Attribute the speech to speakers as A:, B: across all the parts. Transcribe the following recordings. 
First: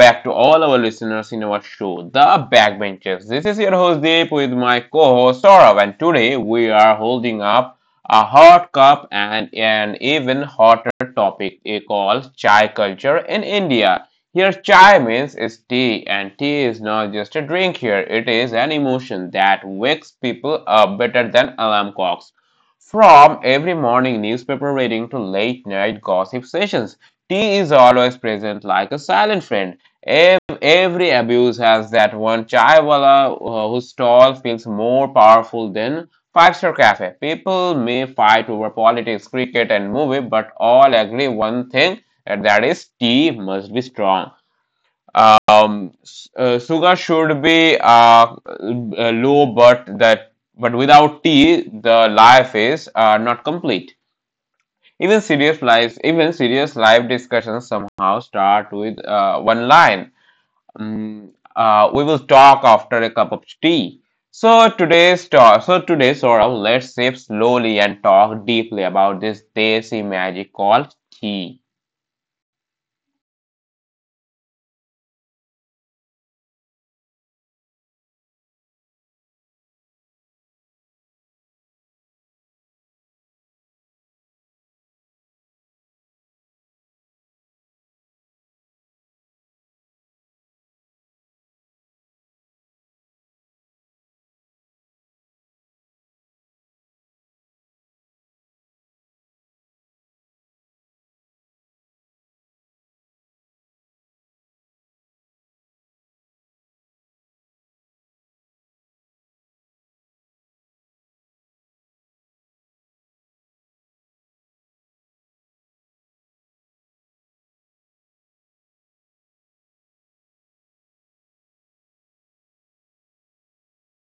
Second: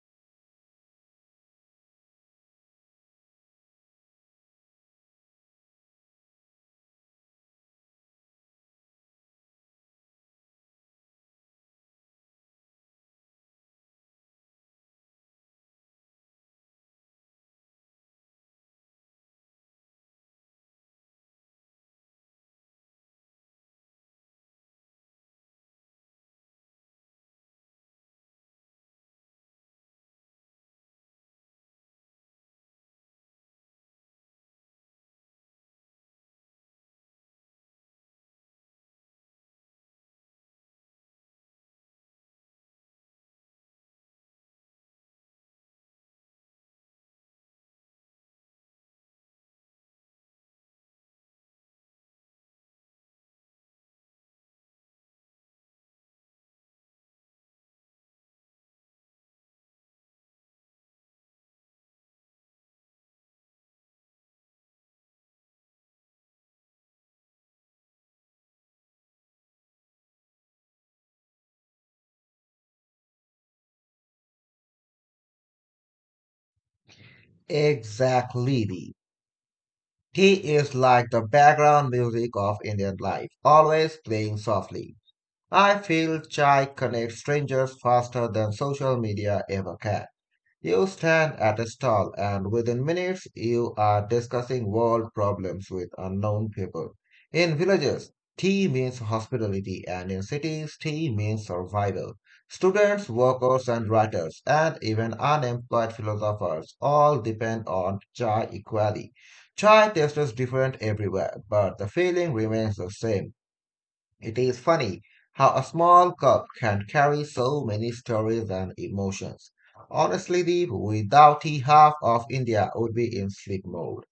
A: back to all our listeners in our show, The Backbenchers. This is your host Deep with my co-host Saurav, and today we are holding up a hot cup and an even hotter topic called chai culture in India. Here, chai means is tea, and tea is not just a drink here; it is an emotion that wakes people up better than alarm clocks. From every morning newspaper reading to late night gossip sessions, he is always present like a silent friend. Every abuse has that one chaiwala, whose stall feels more powerful than five-star cafe. People may fight over politics, cricket, and movie, but all agree one thing, and that is tea must be strong. Sugar should be low, but that but without tea, the life is not complete. Even serious life discussions somehow start with one line. Mm, we will talk after a cup of tea. So today sort of, let's sip slowly and talk deeply about this desi magic called tea.
B: Exactly. He is like the background music of Indian life, always playing softly. I feel chai connects strangers faster than social media ever can. You stand at a stall, and within minutes, you are discussing world problems with unknown people. In villages, tea means hospitality, and in cities, tea means survival. Students, workers, and writers, and even unemployed philosophers all depend on chai equally. Chai tastes different everywhere, but the feeling remains the same. It is funny how a small cup can carry so many stories and emotions. Honestly, Deep, without tea, half of India would be in sleep mode.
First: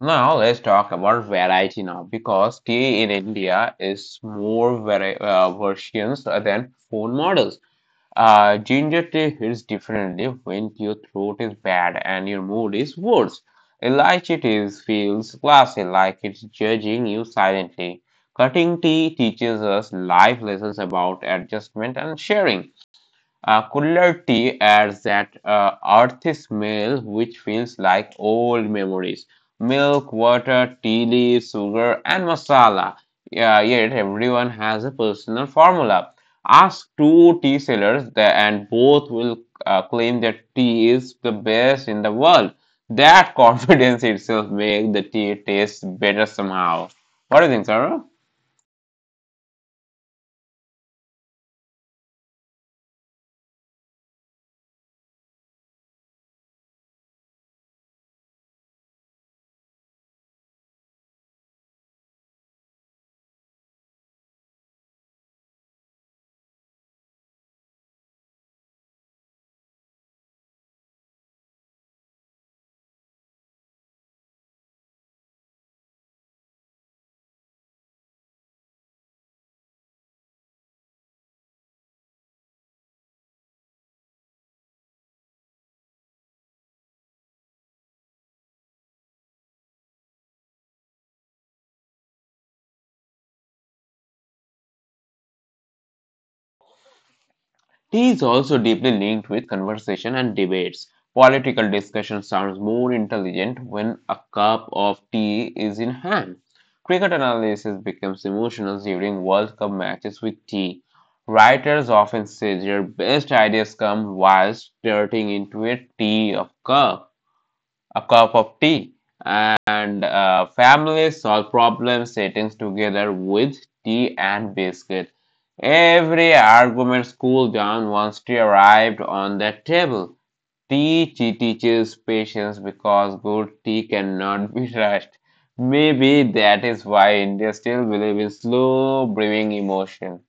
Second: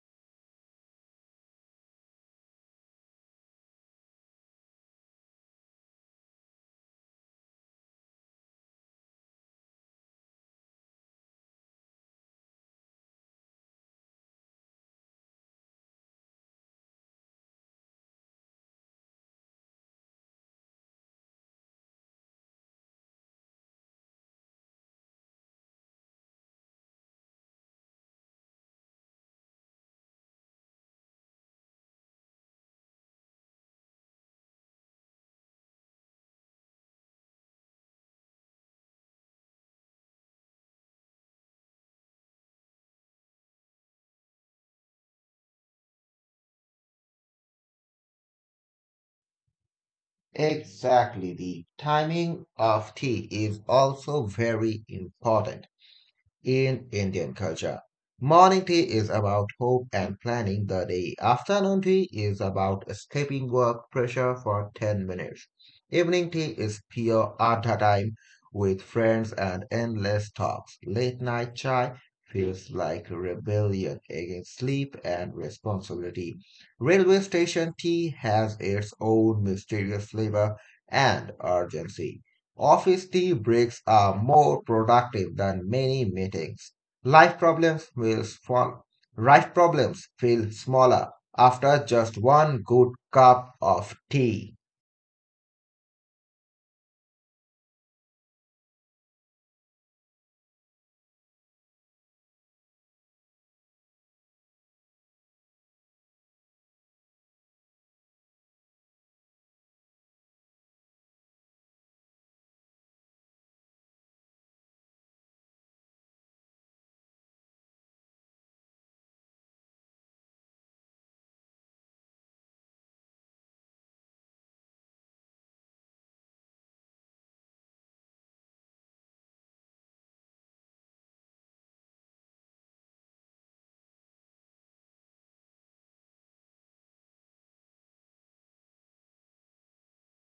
A: Now let's talk about variety now because tea in India is more versions than phone models. Ginger tea hits differently when your throat is bad and your mood is worse. Elijah tea feels classy, like it's judging you silently. Cutting tea teaches us life lessons about adjustment and sharing. Cooler tea adds that earthy smell which feels like old memories. Milk, water, tea leaves, sugar, and masala. Yeah, yet everyone has a personal formula. Ask two tea sellers, and both will claim that tea is the best in the world. That confidence itself makes the tea taste better somehow. What do you think, Sarah?
B: Exactly, the timing of tea is also very important in Indian culture. Morning tea is about hope and planning the day. Afternoon tea is about escaping work pressure for 10 minutes. Evening tea is pure Adha time with friends and endless talks. Late night chai feels like rebellion against sleep and responsibility. Railway station tea has its own mysterious flavor and urgency. Office tea breaks are more productive than many meetings. Life problems will fall. Life problems feel smaller after just one good cup of tea.
A: Tea is also deeply linked with conversation and debates. Political discussion sounds more intelligent when a cup of tea is in hand. Cricket analysis becomes emotional during World Cup matches with tea. Writers often say their best ideas come while stirring into a tea of cup a cup of tea, and families solve problem settings together with tea and biscuit. Every argument cooled down once tea arrived on the table. Tea teaches patience because good tea cannot be rushed. Maybe that is why India still believes in slow brewing emotion.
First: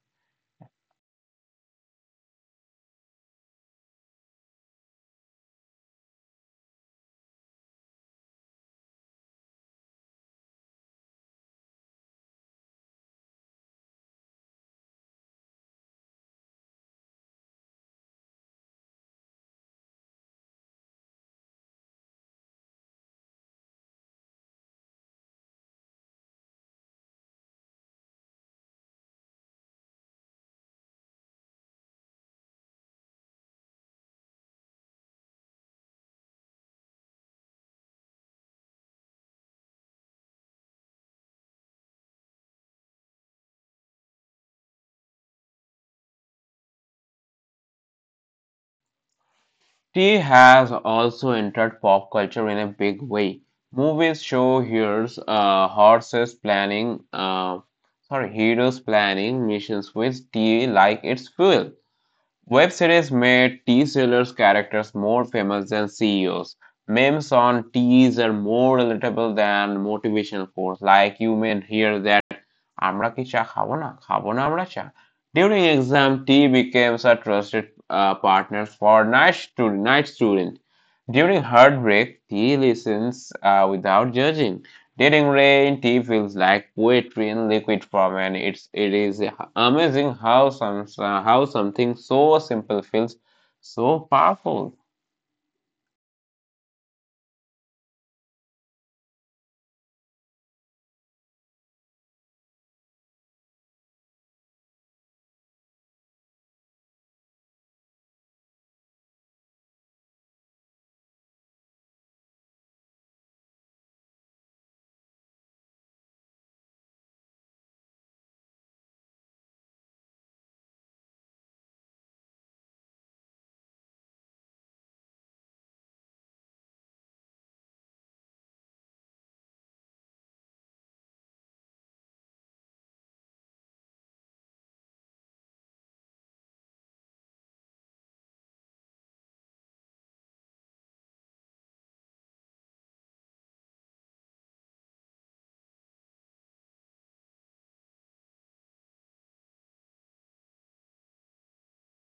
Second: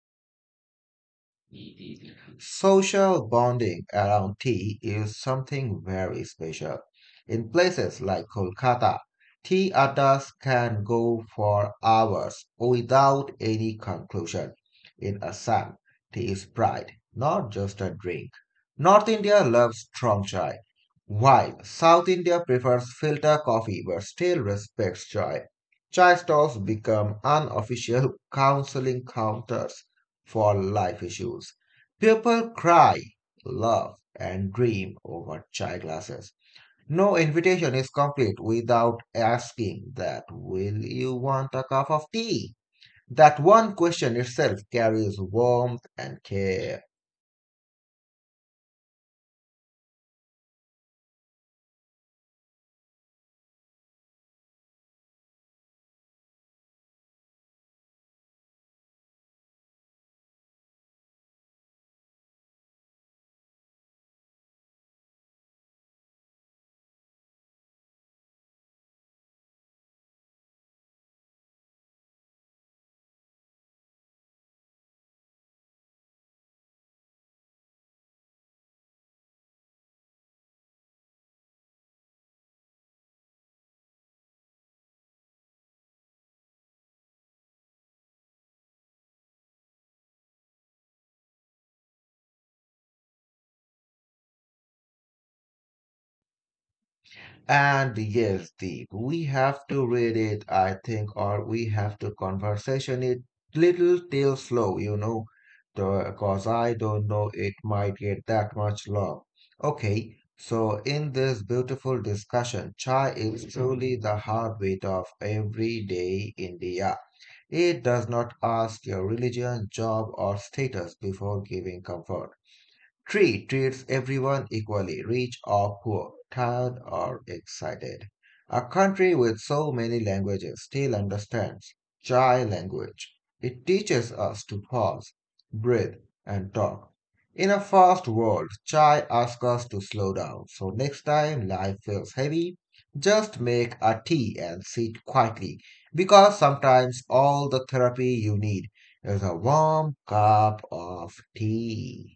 B: Social bonding around tea is something very special. In places like Kolkata, tea addas can go for hours without any conclusion. In Assam, tea is pride, not just a drink. North India loves strong chai, while South India prefers filter coffee but still respects chai. Chai stalls become unofficial counseling counters for life issues. People cry, love, and dream over chai glasses. No invitation is complete without asking that, will you want a cup of tea? That one question itself carries warmth and care.
A: Tea has also entered pop culture in a big way. Movies show heroes, horses planning, sorry, heroes planning missions with tea like its fuel. Web series made tea sellers characters more famous than CEOs. Memes on teas are more relatable than motivational quotes. Like you may hear that Amra কি চা খাবো না? খাবো না আমরা চা। During exam, T becomes a trusted partner for night student. During heartbreak, T listens without judging. During rain, T feels like poetry in liquid form, and it is amazing how some how something so simple feels so powerful.
B: And yes, Deep, we have to read it, I think, or we have to conversation it little till slow, you know, because I don't know it might get that much long. Okay, so in this beautiful discussion, chai is truly the heartbeat of everyday India. It does not ask your religion, job, or status before giving comfort. Tree treats everyone equally, rich or poor, tired or excited. A country with so many languages still understands Chai language. It teaches us to pause, breathe, and talk. In a fast world, Chai asks us to slow down, so next time life feels heavy, just make a tea and sit quietly, because sometimes all the therapy you need is a warm cup of tea.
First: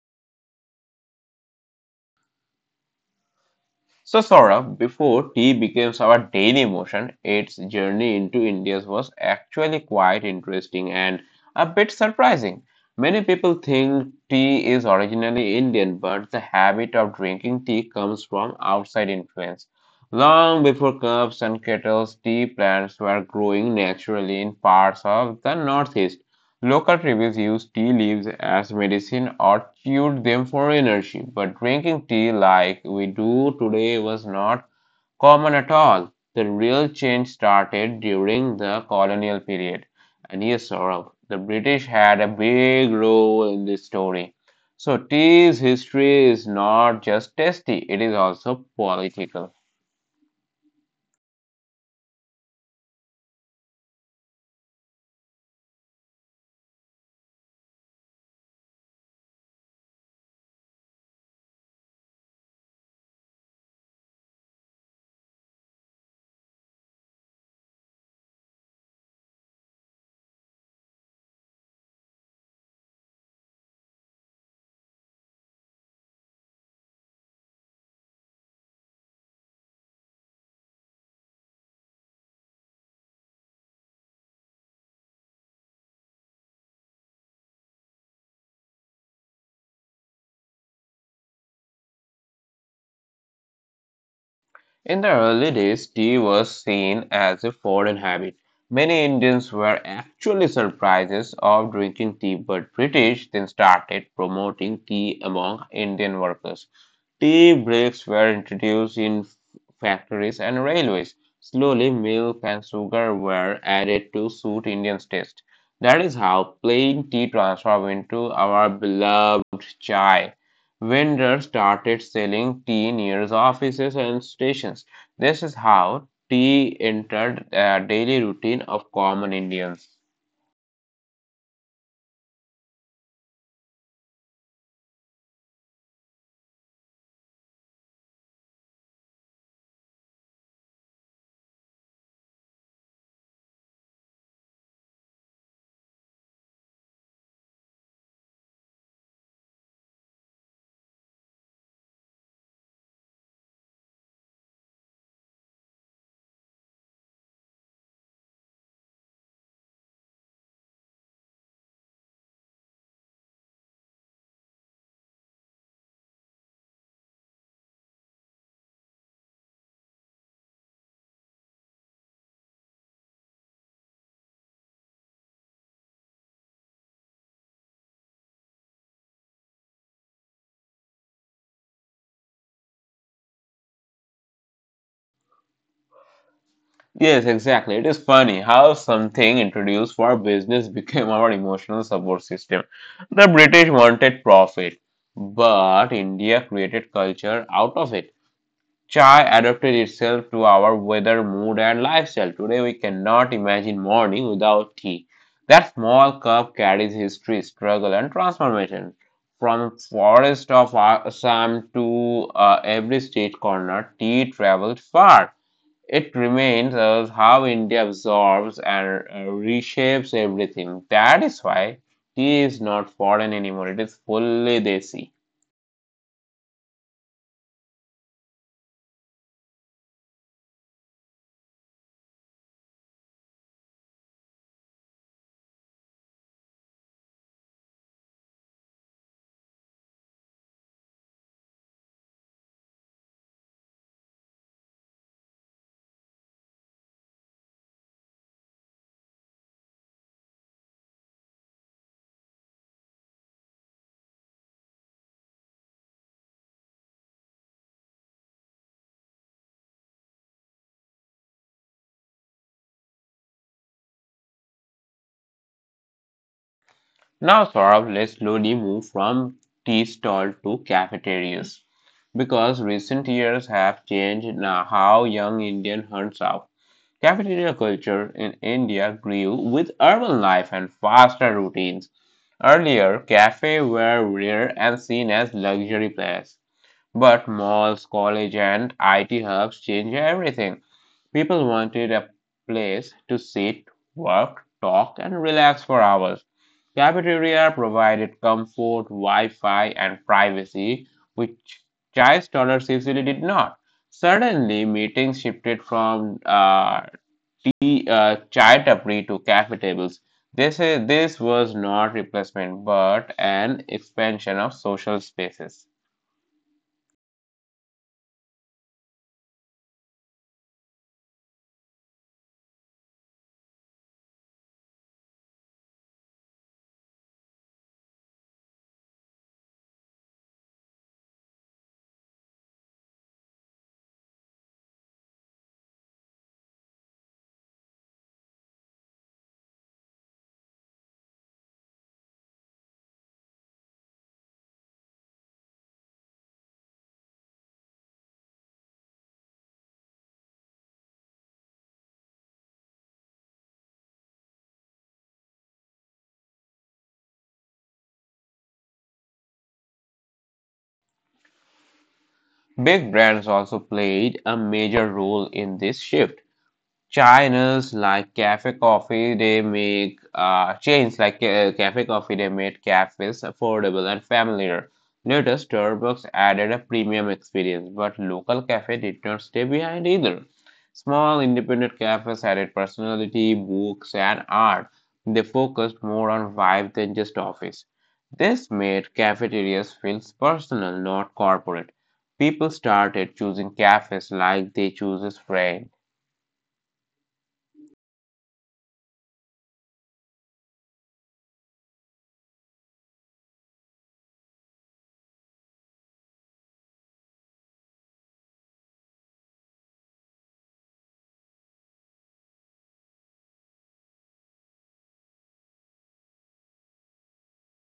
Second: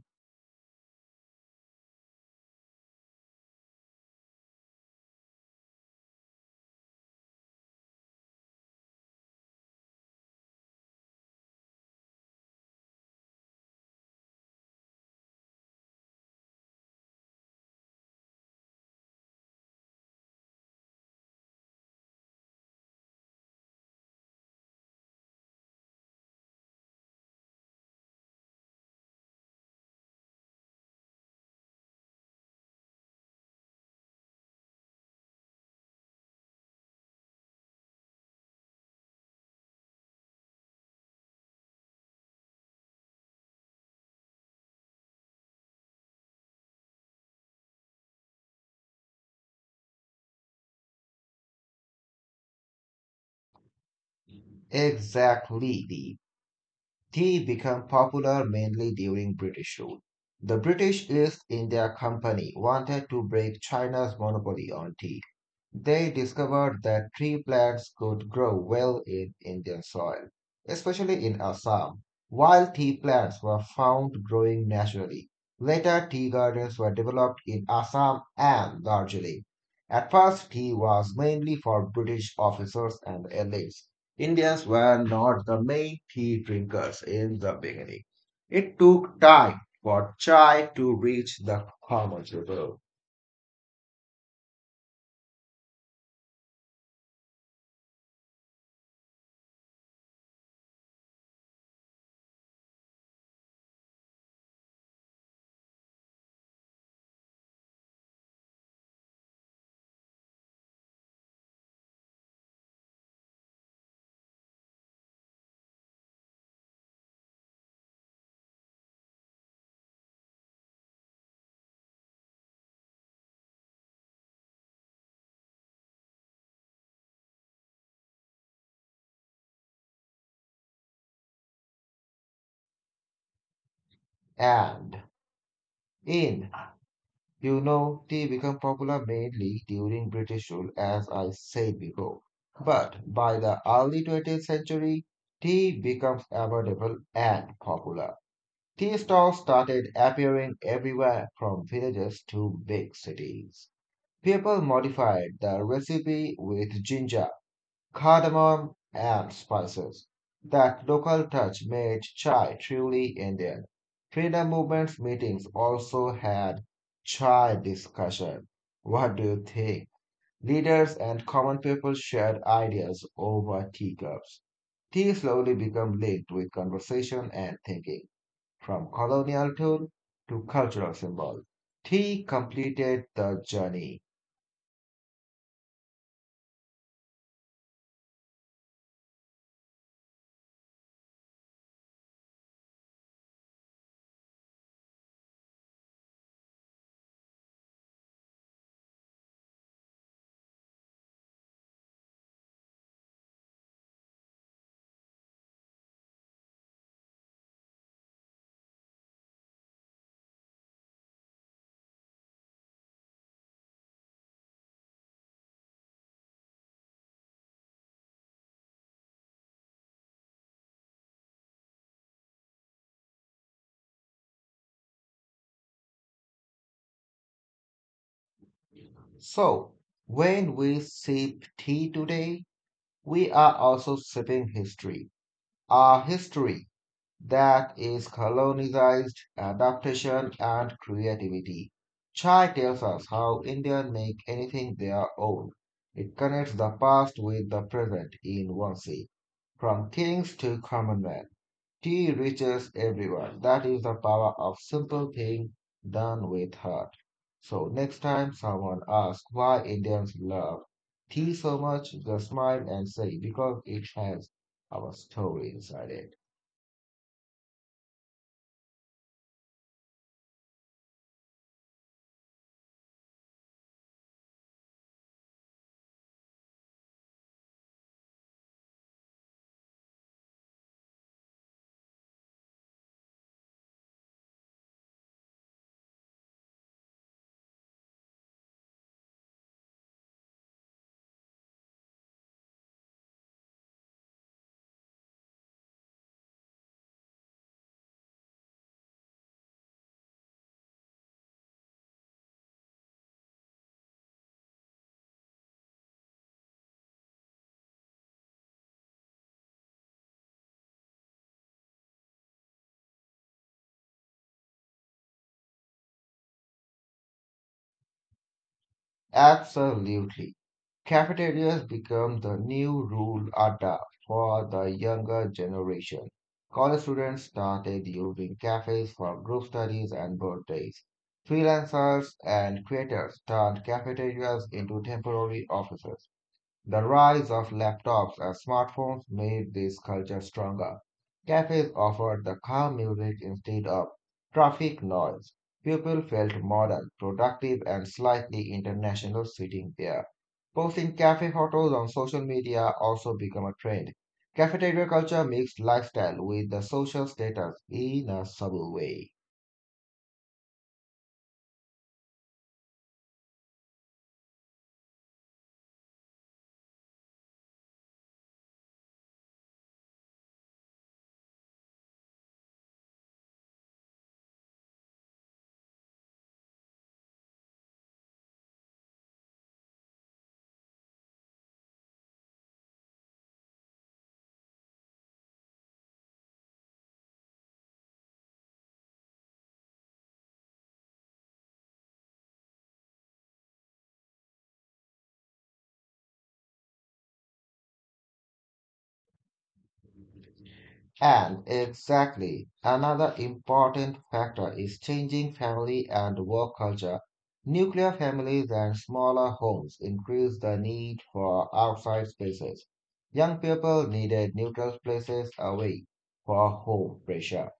A: So, Saurabh, before tea became our daily emotion, its journey into India was actually quite interesting and a bit surprising. Many people think tea is originally Indian, but the habit of drinking tea comes from outside influence. Long before cups and kettles, tea plants were growing naturally in parts of the Northeast. Local tribes used tea leaves as medicine or chewed them for energy, but drinking tea like we do today was not common at all. The real change started during the colonial period. And yes, Saurabh, the British had a big role in this story. So, tea's history is not just tasty, it is also political.
B: Exactly. The tea became popular mainly during British rule. The British East India Company wanted to break China's monopoly on tea. They discovered that tree plants could grow well in Indian soil, especially in Assam. Wild tea plants were found growing naturally. Later, tea gardens were developed in Assam and Darjeeling. At first, tea was mainly for British officers and elites. Indians were not the main tea drinkers in the beginning. It took time for chai to reach the common people.
A: In the early days, tea was seen as a foreign habit. Many Indians were actually surprised of drinking tea, but British then started promoting tea among Indian workers. Tea breaks were introduced in factories and railways. Slowly, milk and sugar were added to suit Indians' taste. That is how plain tea transformed into our beloved chai. Vendors started selling tea near offices and stations. This is how tea entered the daily routine of common Indians.
B: And in, you know, tea became popular mainly during British rule, as I said before. But by the early 20th century, tea becomes affordable and popular. Tea stalls started appearing everywhere from villages to big cities. People modified the recipe with ginger, cardamom, and spices. That local touch made chai truly Indian. Freedom movement meetings also had chai discussion. What do you think? Leaders and common people shared ideas over teacups. Tea slowly became linked with conversation and thinking, from colonial tool to cultural symbol. Tea completed the journey.
A: Yes, exactly. It is funny how something introduced for business became our emotional support system. The British wanted profit, but India created culture out of it. Chai adapted itself to our weather, mood, and lifestyle. Today, we cannot imagine morning without tea. That small cup carries history, struggle, and transformation. From forest of Assam to every state corner, tea traveled far. It remains as how India absorbs and reshapes everything. That is why tea is not foreign anymore. It is fully desi.
B: So, when we sip tea today, we are also shaping history, a history that is colonized, adaptation, and creativity. Chai tells us how Indians make anything their own. It connects the past with the present in one sea, from kings to commonwealth. Tea reaches everyone. That is the power of simple thing done with heart. So next time someone asks why Indians love tea so much, just smile and say because it has our story inside it.
A: Now, Saurabh, let's slowly move from tea stall to cafeterias because recent years have changed now how young Indian hunts out. Cafeteria culture in India grew with urban life and faster routines. Earlier, cafes were rare and seen as luxury place. But malls, college, and IT hubs changed everything. People wanted a place to sit, work, talk, and relax for hours. Cafeteria provided comfort, Wi-Fi, and privacy, which chai stalls usually did not. Suddenly, meetings shifted from chai tapri to cafe tables. This was not replacement, but an expansion of social spaces.
B: Absolutely. Cafeterias become the new rule adda for the younger generation. College students started using cafes for group studies and birthdays. Freelancers and creators turned cafeterias into temporary offices. The rise of laptops and smartphones made this culture stronger. Cafes offered the calm music instead of traffic noise. People felt modern, productive, and slightly international sitting there. Posting cafe photos on social media also become a trend. Cafeteria culture mixed lifestyle with the social status in a subtle way.
A: Big brands also played a major role in this shift. China's like cafe coffee, they make Chains like cafe coffee. They made cafes affordable and familiar. Later, Starbucks added a premium experience, but local cafe did not stay behind either. Small independent cafes added personality, books, and art. They focused more on vibe than just office. This made cafeterias feel personal, not corporate. People started choosing cafes like they choose friends.
B: And exactly, another important factor is changing family and work culture. Nuclear families and smaller homes increase the need for outside spaces. Young people needed neutral places away for home pressure.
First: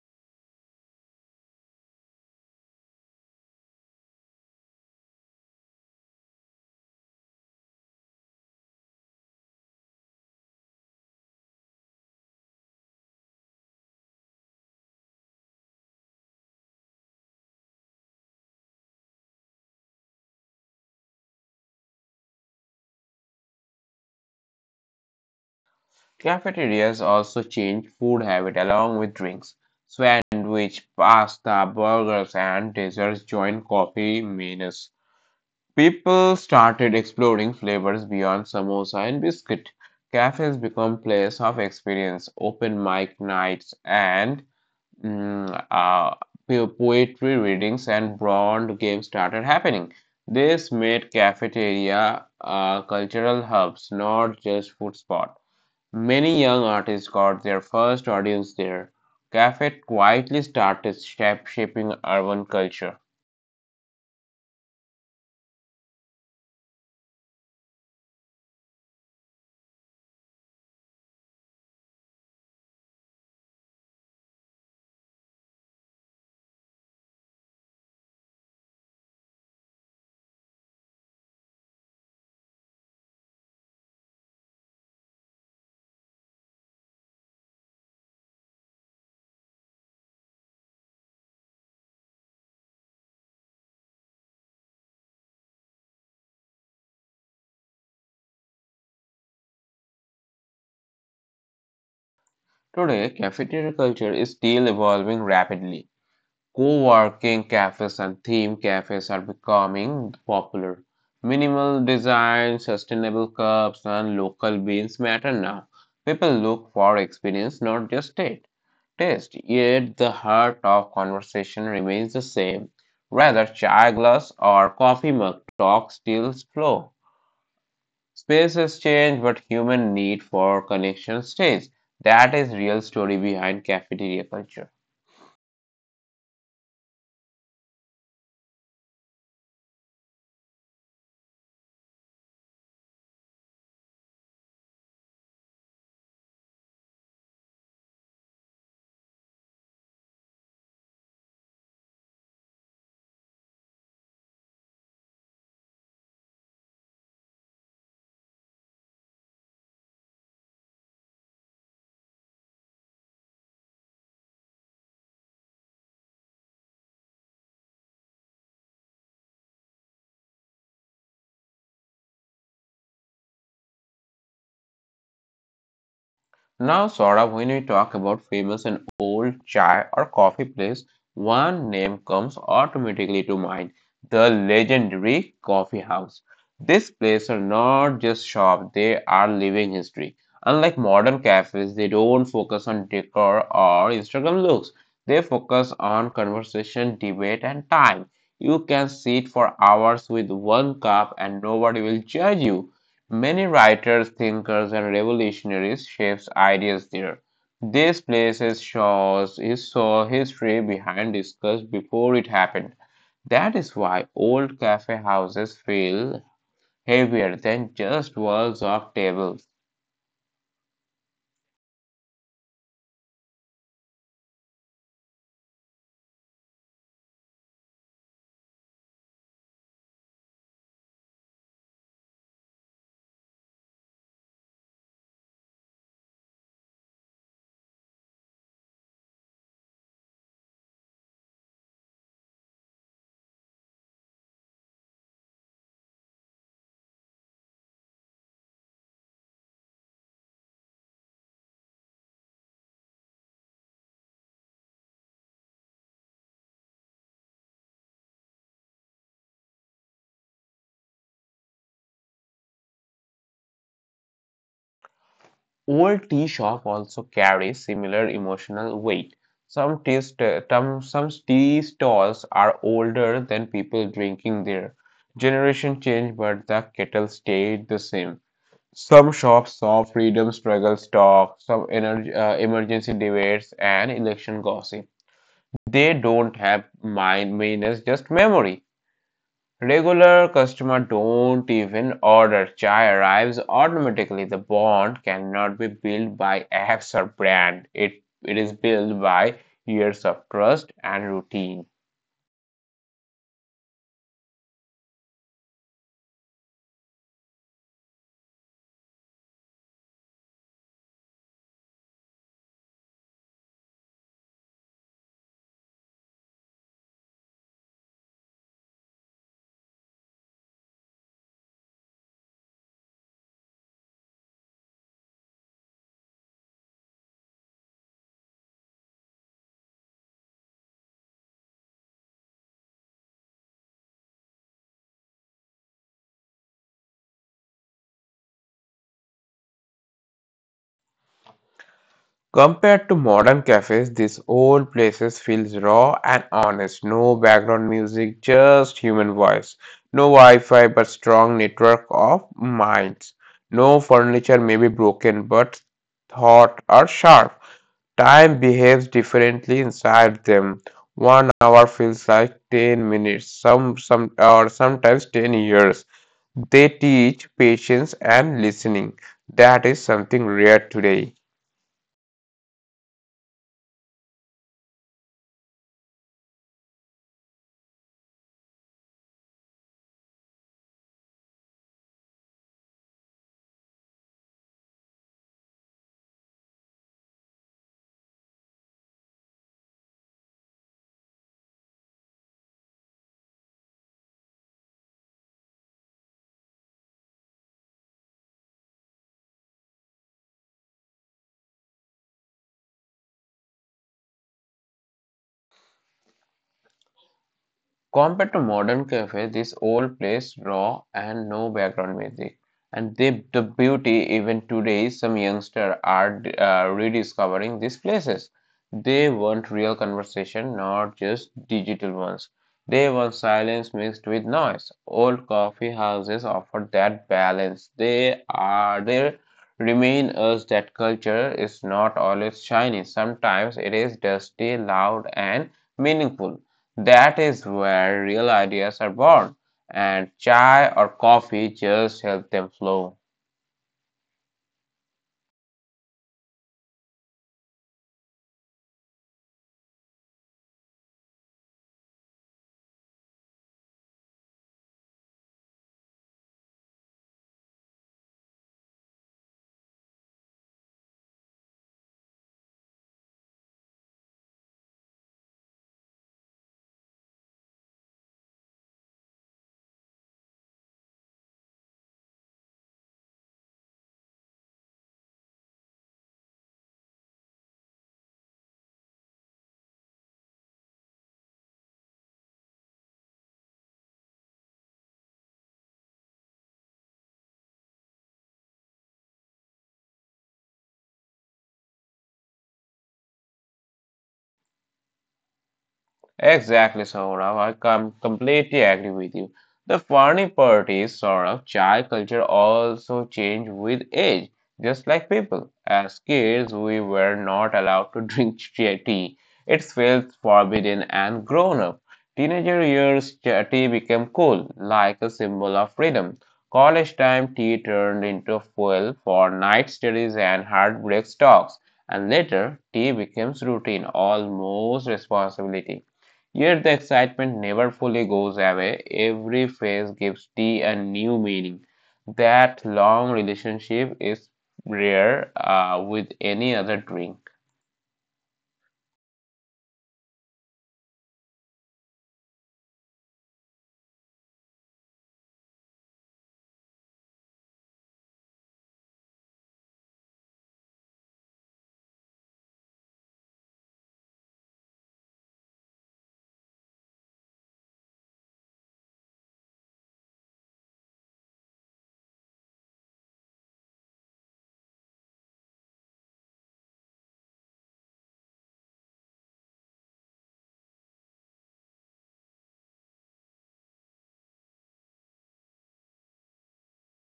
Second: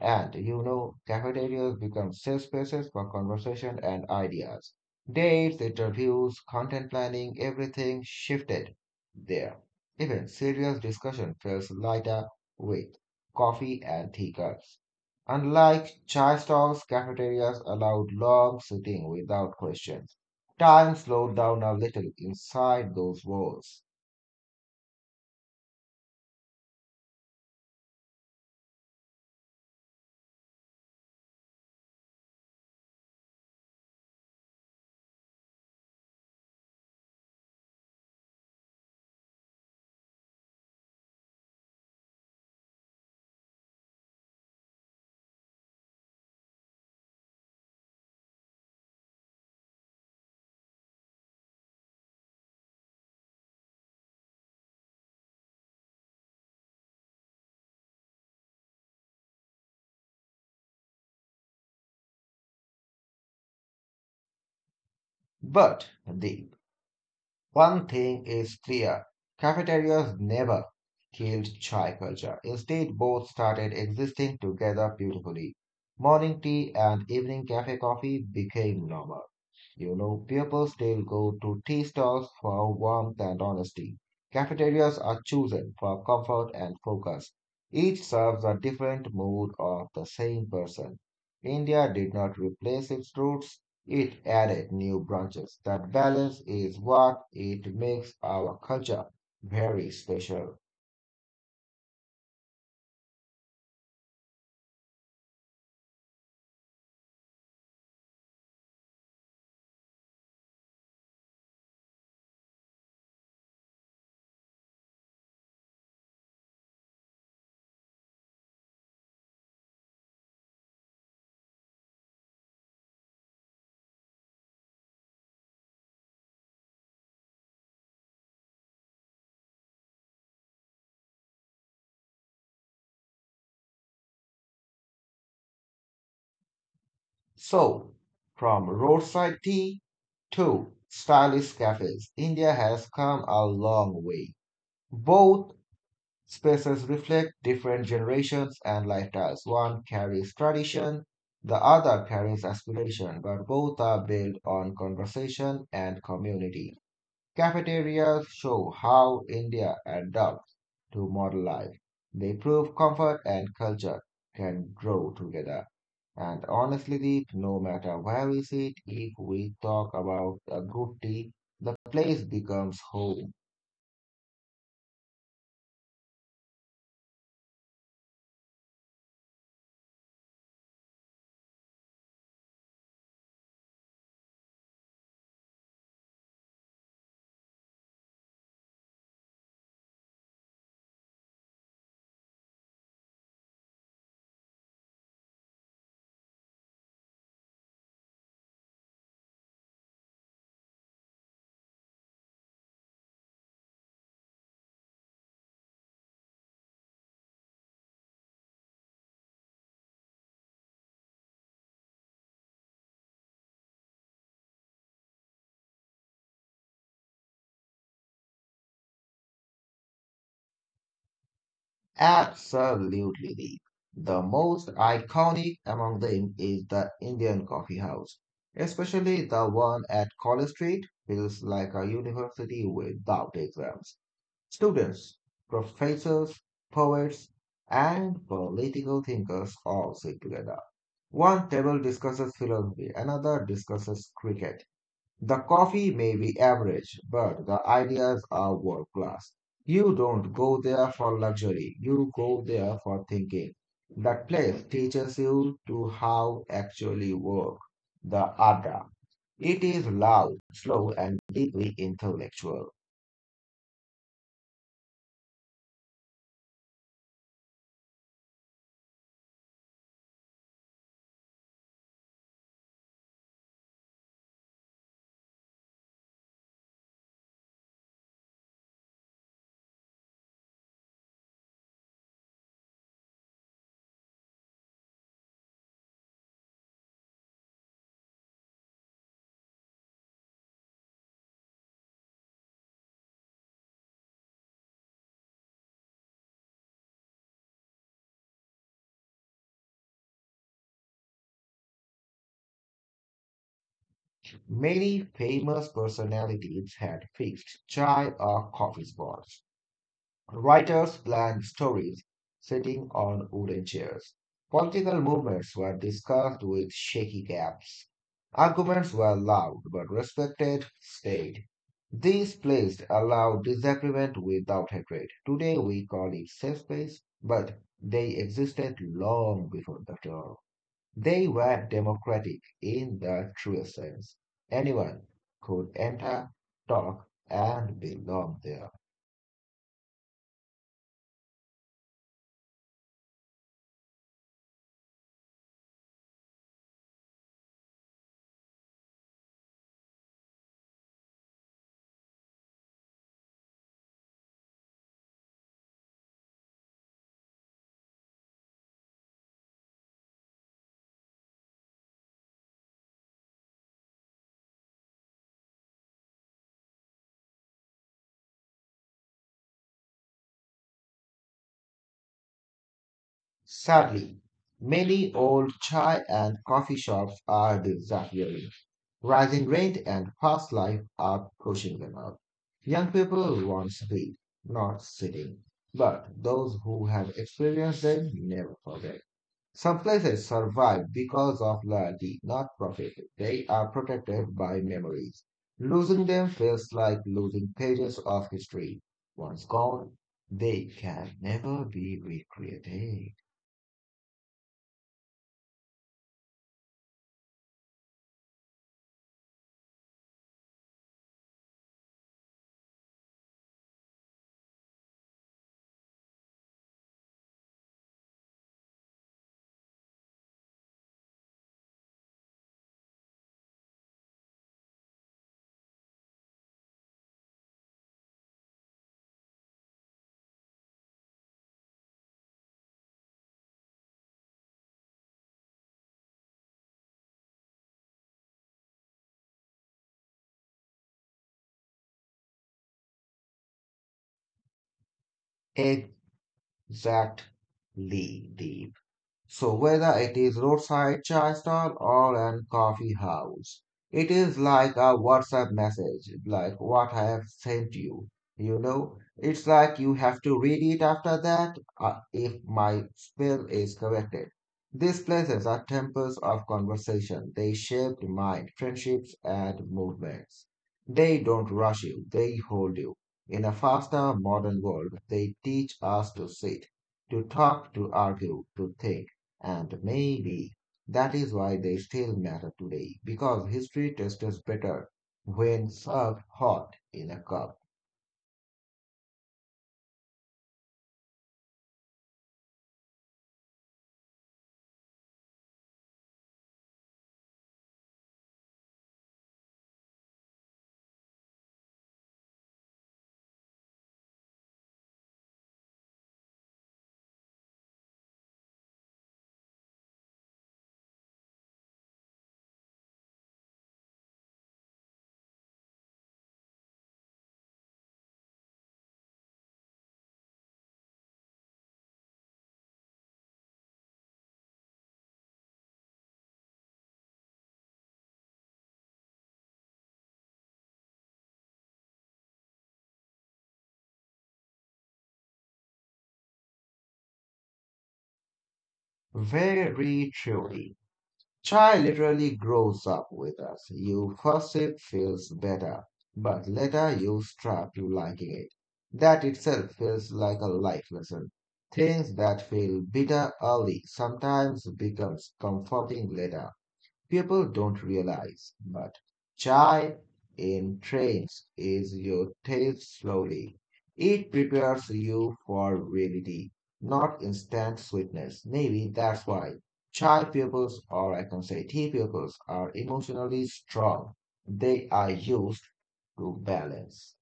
B: And you know, cafeterias become safe spaces for conversation and ideas. Dates, interviews, content planning, everything shifted there. Even serious discussion feels lighter with coffee and tea cups. Unlike chai stalls, cafeterias allowed long sitting without questions. Time slowed down a little inside those walls.
A: Cafeterias also changed food habit along with drinks. Sandwich, pasta, burgers, and desserts joined coffee menus. People started exploring flavors beyond samosa and biscuit. Cafes become place of experience, open mic nights, and mm, uh, poetry readings and board games started happening. This made cafeteria cultural hubs, not just food spots. Many young artists got their first audience there. Cafet quietly started shaping urban culture.
B: But the one thing is clear, cafeterias never killed chai culture. Instead, both started existing together beautifully. Morning tea and evening cafe coffee became normal. You know, people still go to tea stalls for warmth and honesty. Cafeterias are chosen for comfort and focus. Each serves a different mood of the same person. India did not replace its roots, it added new branches. That balance is what it makes our culture very special.
A: Today, cafeteria culture is still evolving rapidly. Co-working cafes and theme cafes are becoming popular. Minimal design, sustainable cups, and local beans matter now. People look for experience, not just taste, yet the heart of conversation remains the same. Whether chai glass or coffee mug talk still flow. Spaces change, but human need for connection stays. That is real story behind cafeteria culture.
B: So, from roadside tea to stylish cafes, India has come a long way. Both spaces reflect different generations and lifestyles. One carries tradition, the other carries aspiration, but both are built on conversation and community. Cafeterias show how India adapts to modern life. They prove comfort and culture can grow together. And honestly, Deep, no matter where we sit, if we talk about a good tea, the place becomes home.
A: Now, Saurabh, when we talk about famous and old chai or coffee place, one name comes automatically to mind: the legendary coffee house. This place are not just shop, they are living history. Unlike modern cafes, they don't focus on decor or Instagram looks. They focus on conversation, debate, and time. You can sit for hours with one cup and nobody will judge you. Many writers, thinkers, and revolutionaries shapes ideas there. These places shows his saw history behind discuss before it happened. That is why old cafe houses feel heavier than just walls of tables.
B: Absolutely, Deep. The most iconic among them is the Indian coffee house, especially the one at College Street, feels like a university without exams. Students, professors, poets, and political thinkers all sit together. One table discusses philosophy, another discusses cricket. The coffee may be average, but the ideas are world class. You don't go there for luxury, you go there for thinking. That place teaches you to how actually work the ada. It is loud, slow, and deeply intellectual.
A: Old tea shop also carries similar emotional weight. Some tea stalls are older than people drinking there. Generation change, but the kettle stayed the same. Some shops saw freedom struggles talk, some energy, emergency debates, and election gossip. They don't have mind minus just memory. Regular customer don't even order. Chai arrives automatically. The bond cannot be built by apps or brand. It is built by years of trust and routine.
B: Many famous personalities had fixed chai or coffee spots. Writers planned stories sitting on wooden chairs. Political movements were discussed with shaky caps. Arguments were loud but respected, stayed. These plays allowed disagreement without hatred. Today we call it safe space, but they existed long before the term. They were democratic in the truest sense. Anyone could enter, talk, and belong there.
A: Compared to modern cafes, these old places feels raw and honest. No background music, just human voice. No Wi-Fi, but strong network of minds. No furniture may be broken, but thought are sharp. Time behaves differently inside them. 1 hour feels like 10 minutes, or sometimes 10 years. They teach patience and listening. That is something rare today.
B: Sadly, many old chai and coffee shops are disappearing. Rising rent and fast life are pushing them out. Young people want speed, not sitting. But those who have experienced them never forget. Some places survive because of loyalty, not profit. They are protected by memories. Losing them feels like losing pages of history. Once gone, they can never be recreated.
A: Compared to modern cafes, this old plays raw and no background music. And they, the beauty, even today, some youngsters are rediscovering these places. They want real conversation, not just digital ones. They want silence mixed with noise. Old coffee houses offer that balance. They remain us that culture is not always shiny. Sometimes it is dusty, loud, and meaningful. That is where real ideas are born, and chai or coffee just help them flow.
B: A exactly the so whether it is roadside chai stall or an coffee house, it is like a WhatsApp message, like what I have sent you. You know, it's like you have to read it after that, if my spell is corrected. These places are temples of conversation. They shape the mind, friendships, and movements. They don't rush you, they hold you. In a faster modern world, they teach us to sit, to talk, to argue, to think. And maybe that is why they still matter today, because history tests us better when served hot in a cup.
A: Exactly, Saurabh. I completely agree with you. The funny part is, Saurabh, chai culture also changed with age, just like people. As kids, we were not allowed to drink chai tea. It felt forbidden and grown up. Teenager years, chai tea became cool, like a symbol of freedom. College time, tea turned into fuel for night studies and heartbreak talks. And later, tea becomes routine, almost responsibility. Yet the excitement never fully goes away. Every phase gives tea a new meaning. That long relationship is rare with any other drink.
B: Very truly. Chai literally grows up with us. You first sip feels better, but later you strap to liking it. That itself feels like a life lesson. Things that feel bitter early sometimes becomes comforting later. People don't realize, but chai in trains is your taste slowly. It prepares you for reality, not instant sweetness. Maybe that's why chai pupils, or I can say tea pupils, are emotionally strong. They are used to balance.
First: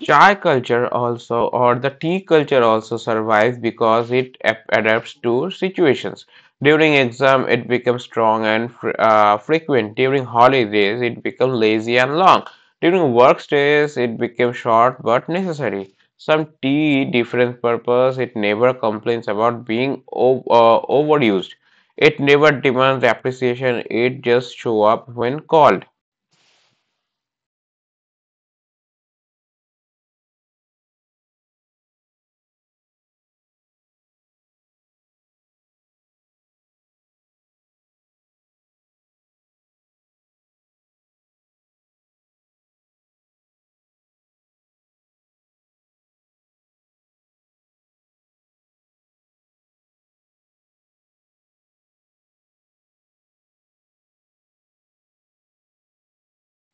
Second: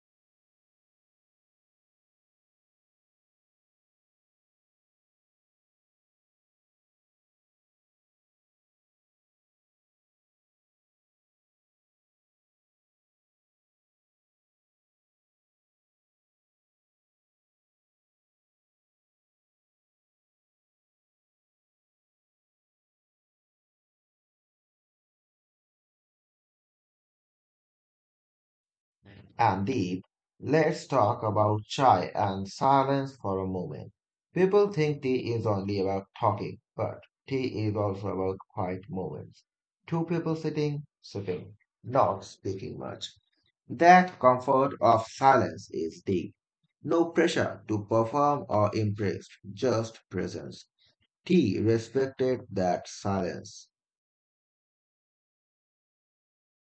A: Chai culture also, or the tea culture also survives because it adapts to situations. During exam, it becomes strong and frequent. During holidays, it becomes lazy and long. During work stays, it becomes short but necessary. Some tea different purpose. It never complains about being overused. It never demands appreciation. It just show up when called.
B: And Deep, let's talk about shy and silence for a moment. People think tea is only about talking, but tea is also about quiet moments. Two people sitting, sipping, not speaking much. That comfort of silence is deep. No pressure to perform or impress, just presence. Tea respected that silence.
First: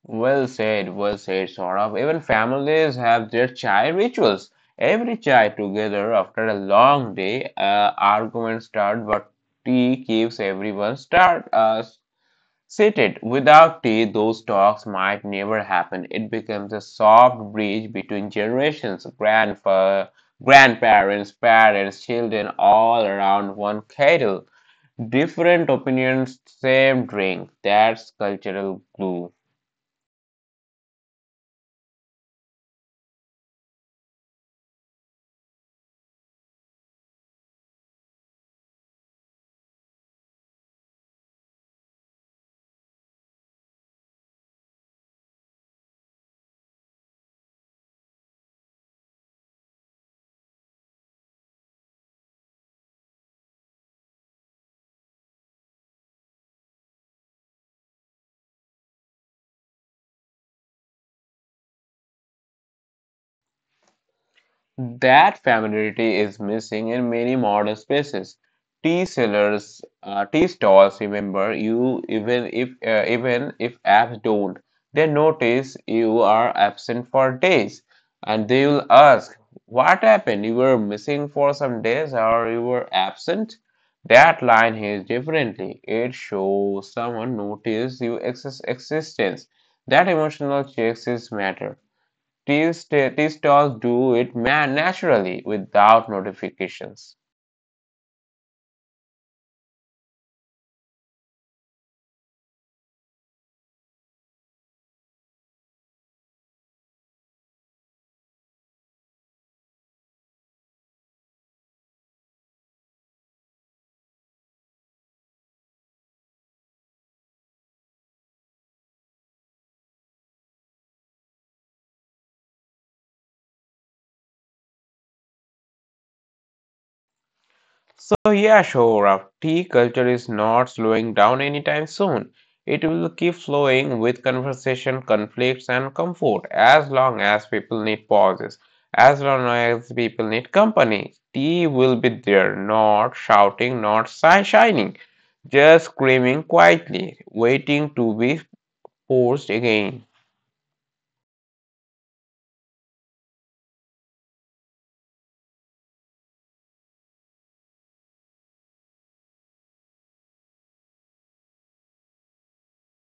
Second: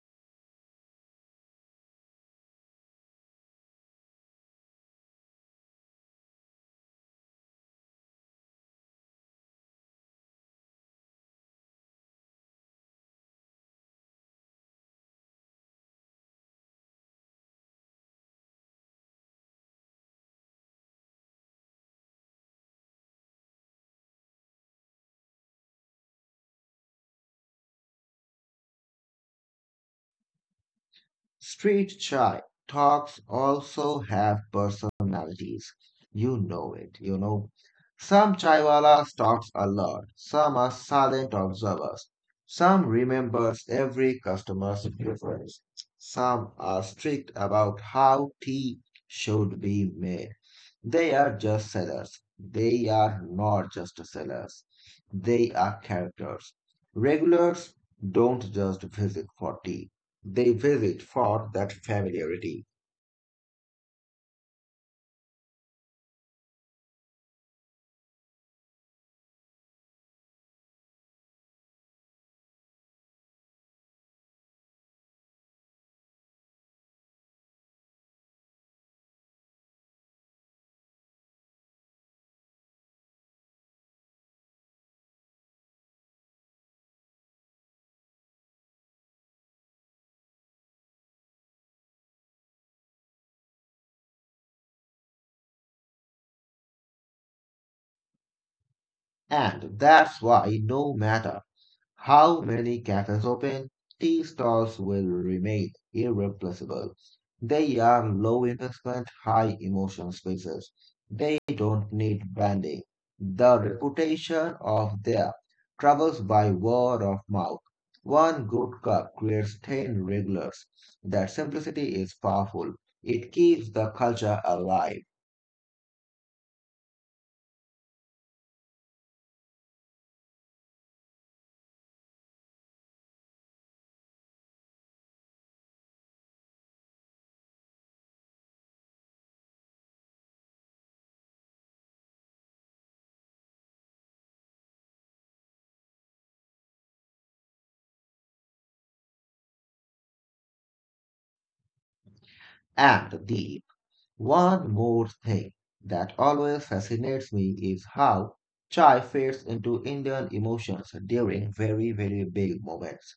A: Well said, Saurabh. Even families have their chai rituals. Every chai together after a long day, arguments start, but tea keeps everyone start seated. Without tea, those talks might never happen. It becomes a soft bridge between generations, grandpa, grandparents, parents, children, all around one kettle. Different opinions, same drink. That's cultural glue.
B: Street chai talks also have personalities. You know it, you know. Some chaiwalas talks a lot. Some are silent observers. Some remembers every customer's preference. Some are strict about how tea should be made. They are just sellers. They are not just sellers. They are characters. Regulars don't just visit for tea. They visit for that familiarity.
A: That familiarity is missing in many modern spaces. Tea sellers, tea stalls remember you even if apps don't. They notice you are absent for days, and they will ask, "What happened? You were missing for some days, or you were absent?" That line hits differently. It shows someone noticed your existence. That emotional checks is matter. These stores do it man naturally without notifications.
B: And that's why no matter how many cafes open, tea stalls will remain irreplaceable. They are low investment, high emotion spaces. They don't need branding. The reputation of their travels by word of mouth. One good cup creates 10 regulars. That simplicity is powerful. It keeps the culture alive
A: So yeah, sure Shohra, tea culture is not slowing down anytime soon. It will keep flowing with conversation, conflicts, and comfort as long as people need pauses, as long as people need company. Tea will be there, not shouting, not shining, just screaming quietly, waiting to be forced again.
B: and the one more thing that always fascinates me is how chai fades into Indian emotions during very, very big moments.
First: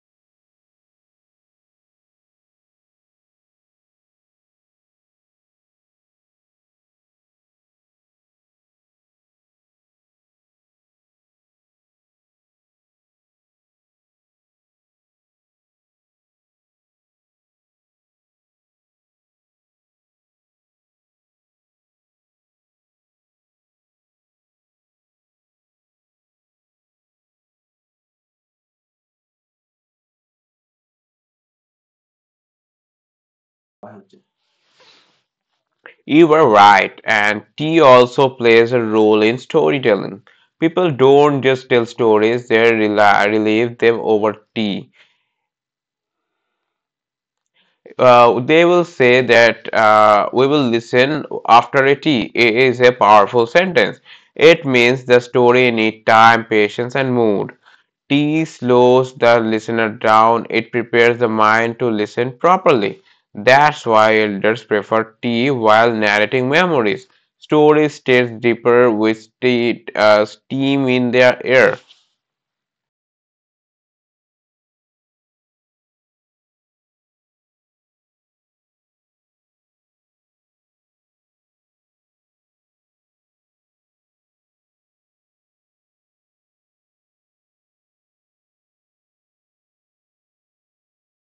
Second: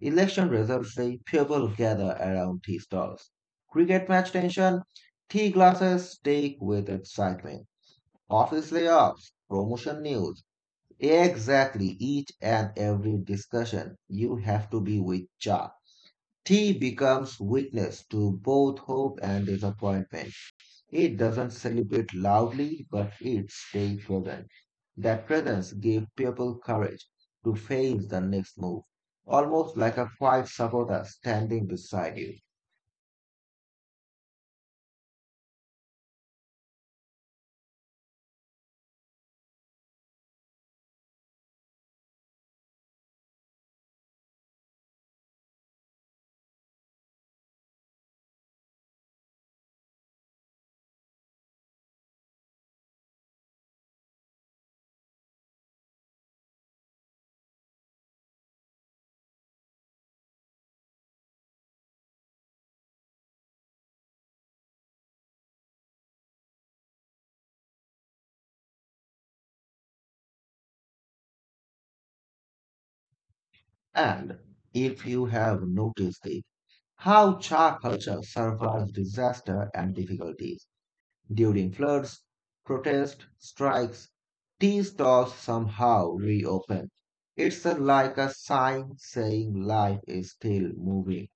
B: Election results day, people gather around tea stalls. Cricket match tension, tea glasses take with excitement. Office layoffs, promotion news. Exactly each and every discussion you have to be with chai. Tea becomes witness to both hope and disappointment. It doesn't celebrate loudly, but it stays present. That presence gave people courage to face the next move, almost like a quiet supporter standing beside you.
A: You were right, and tea also plays a role in storytelling. People don't just tell stories, they relive them over tea. They will say that we will listen after a tea. It is a powerful sentence. It means the story needs time, patience, and mood. Tea slows the listener down, it prepares the mind to listen properly. That's why elders prefer tea while narrating memories. Stories stays deeper with tea, steam in their air.
B: And if you have noticed it, how Cha culture survives disaster and difficulties during floods, protests, strikes, tea stalls somehow reopen. It's like a sign saying life is still moving.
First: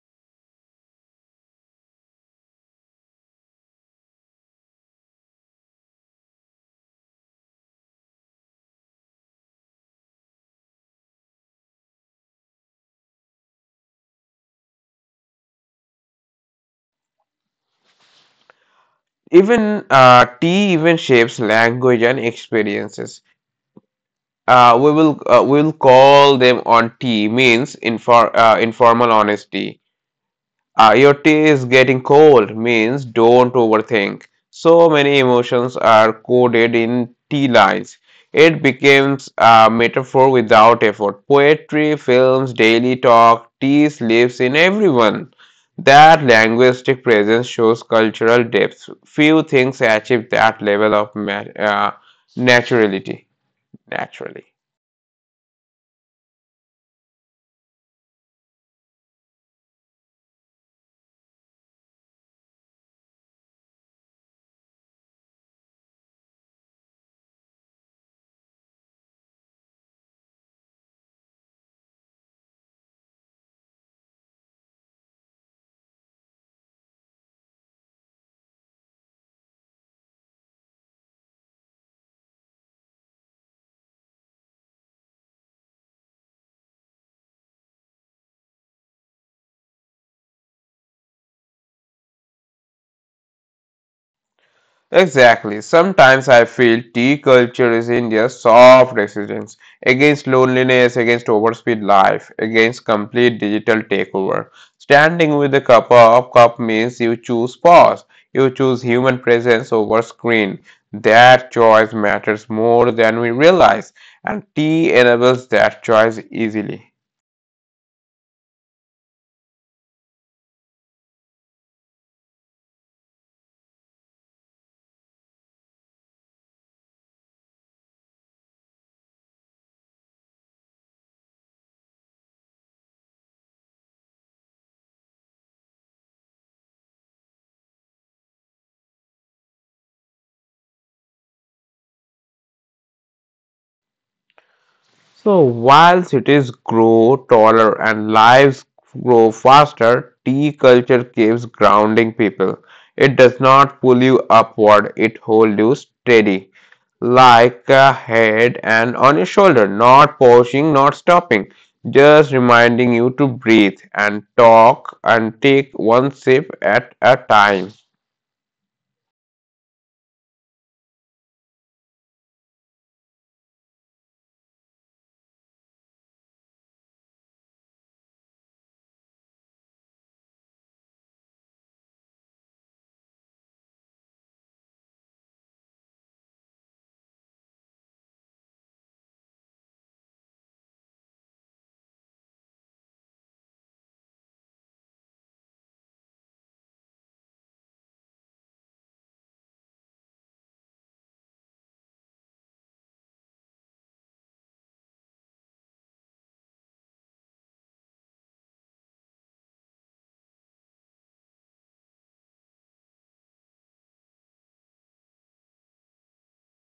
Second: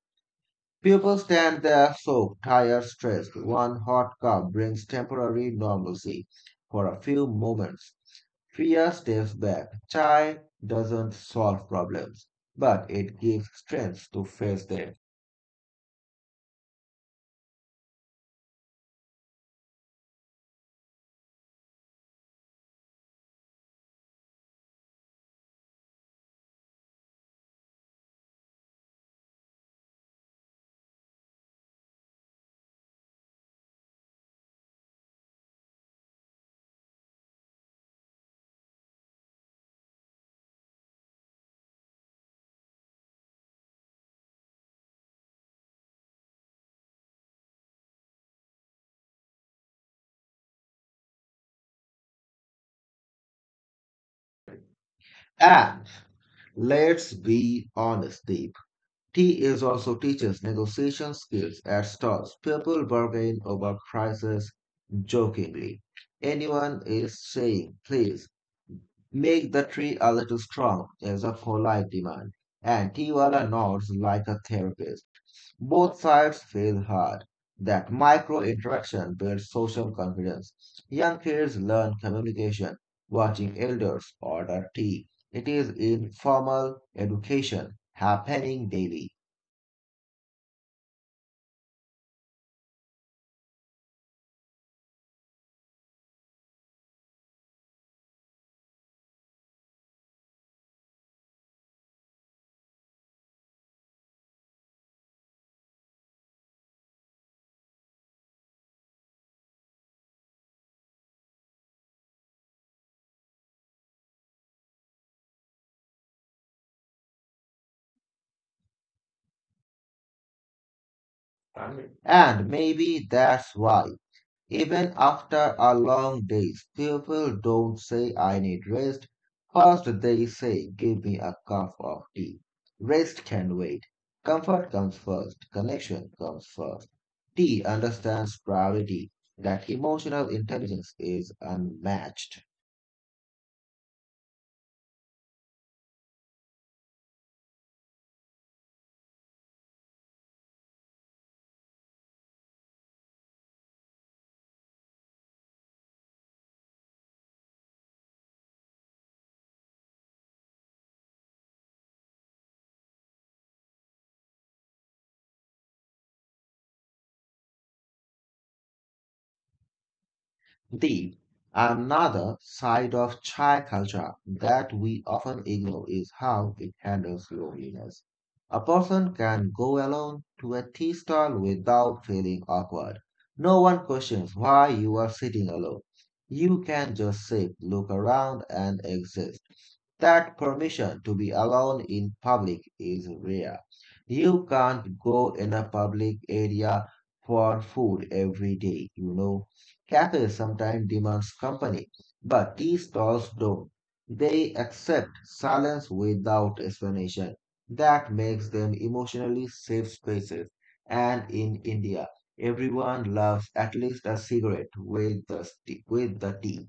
B: People stand there soaked, tired, stressed. One hot cup brings temporary normalcy for a few moments. Fear steps back. Chai doesn't solve problems, but it gives strength to face them.
A: Even tea even shapes language and experiences. We will call them on tea means informal honesty. Your tea is getting cold means don't overthink. So many emotions are coded in tea lines. It becomes a metaphor without effort. Poetry, films, daily talk, tea lives in everyone. That linguistic presence shows cultural depth. Few things achieve that level of naturality. Naturally.
B: And let's be honest, Deep. Tea is also teaches negotiation skills at stalls. People bargain over prices jokingly. Anyone is saying, please make the tree a little strong is a polite demand, and Tiwala nods like a therapist. Both sides feel hard. That micro interaction builds social confidence. Young kids learn communication, watching elders order tea. It is informal education happening daily.
A: Exactly. Sometimes I feel tea culture is India's soft resistance against loneliness, against overspeed life, against complete digital takeover. Standing with a cup of cup means you choose pause, you choose human presence over screen. That choice matters more than we realize, and tea enables that choice easily.
B: And maybe that's why even after a long day, people don't say, I need rest. First, they say, give me a cup of tea. Rest can wait. Comfort comes first. Connection comes first. Tea understands priority, that emotional intelligence is unmatched.
A: So while cities grow taller and lives grow faster, tea culture keeps grounding people. It does not pull you upward, it holds you steady, like a head and on your shoulder, not pushing, not stopping, just reminding you to breathe and talk and take one sip at a time.
B: The another side of Thai culture that we often ignore is how it handles loneliness. A person can go alone to a tea stall without feeling awkward. No one questions why you are sitting alone. You can just sit, look around, and exist. That permission to be alone in public is rare. You can't go in a public area for food every day, Cafes sometimes demand company, but tea stalls don't. They accept silence without explanation. That makes them emotionally safe spaces. And in India, everyone loves at least a cigarette with the tea.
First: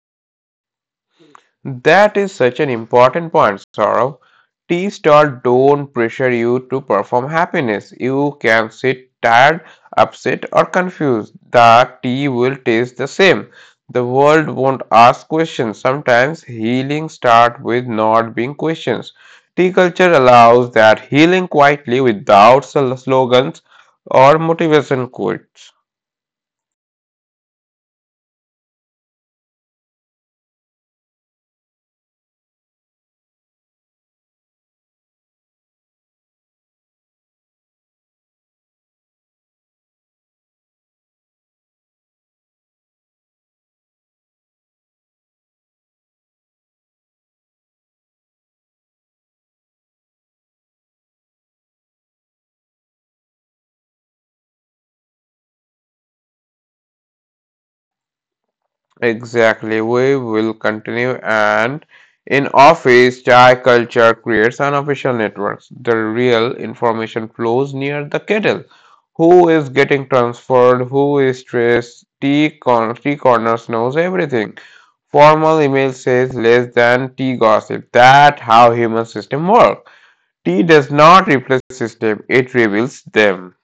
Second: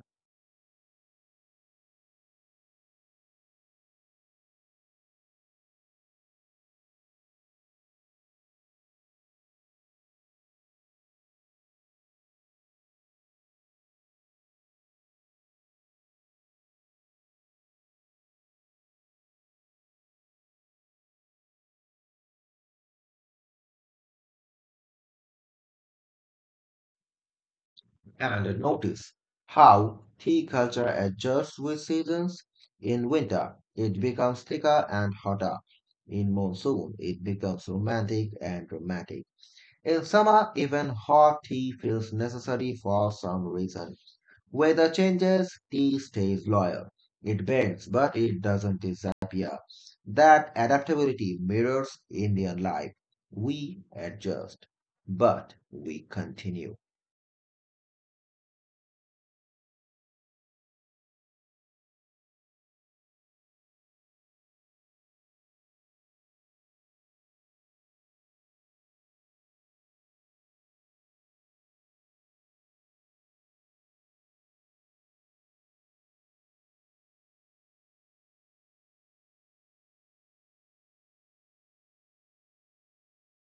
A: That is such an important point, Saurav. Tea stall don't pressure you to perform happiness. You can sit tired, upset, or confused. The tea will taste the same. The world won't ask questions. Sometimes healing starts with not being questions. Tea culture allows that healing quietly without slogans or motivation quotes.
B: And notice how tea culture adjusts with seasons. In winter, it becomes thicker and hotter. In monsoon, it becomes romantic and dramatic. In summer, even hot tea feels necessary for some reason. Weather changes, tea stays loyal. It bends, but it doesn't disappear. That adaptability mirrors Indian life. We adjust, but we continue.
A: Exactly, we will continue and in office, chai culture creates unofficial networks. The real information flows near the kettle. Who is getting transferred? Who is stressed? Tea corners knows everything. Formal email says less than tea gossip. That how human system work. Tea does not replace system; it reveals them.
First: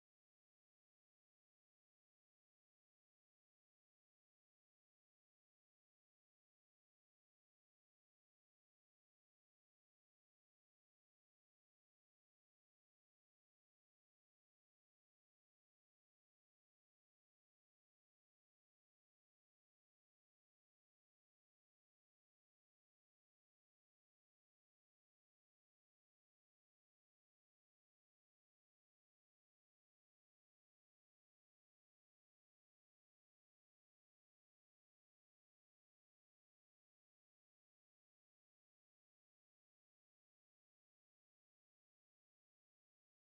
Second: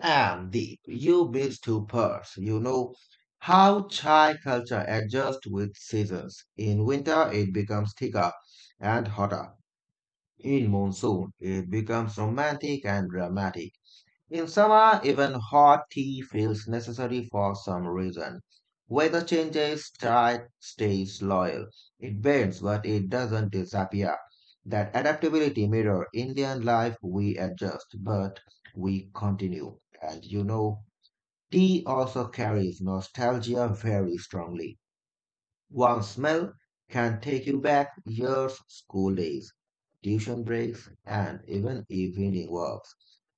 B: And the you build two parts. You know how Thai culture adjusts with seasons. In winter, it becomes thicker and hotter. In monsoon, it becomes romantic and dramatic. In summer, even hot tea feels necessary for some reason. Weather changes, tide stays loyal. It bends, but it doesn't disappear. That adaptability mirror Indian life, we adjust, but we continue. And you know, tea also carries nostalgia very strongly. One smell can take you back years, school days, tuition breaks, and even evening walks.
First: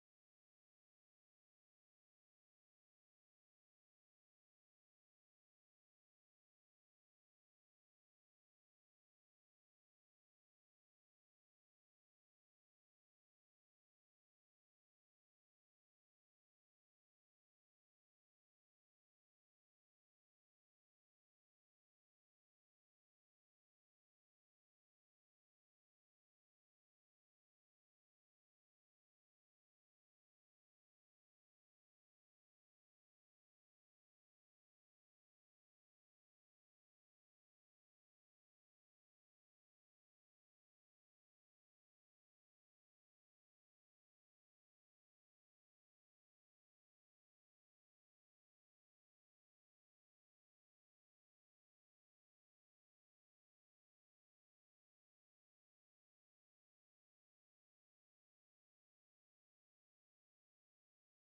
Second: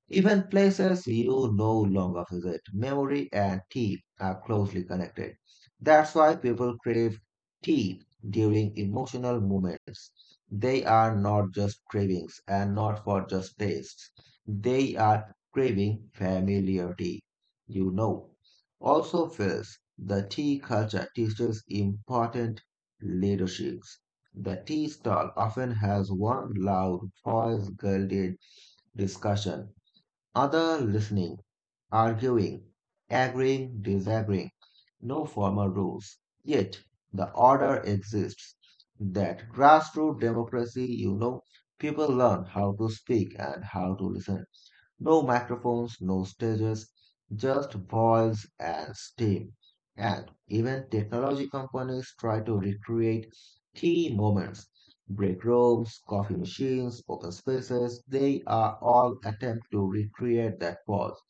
B: Even places you no longer visit, memory and tea are closely connected. That's why people crave tea during emotional moments. They are not just cravings and not for just tastes. They are craving familiarity. You know. Also feels the tea culture teaches important leaderships. The tea stall often has one loud, voice-guided discussion other listening, arguing, agreeing, disagreeing, no formal rules. Yet the order exists. That grassroots democracy, people learn how to speak and how to listen. No microphones, no stages, just voice and steam. And even technology companies try to recreate key moments. Break rooms, coffee machines, open spaces, they are all attempt to recreate that pause.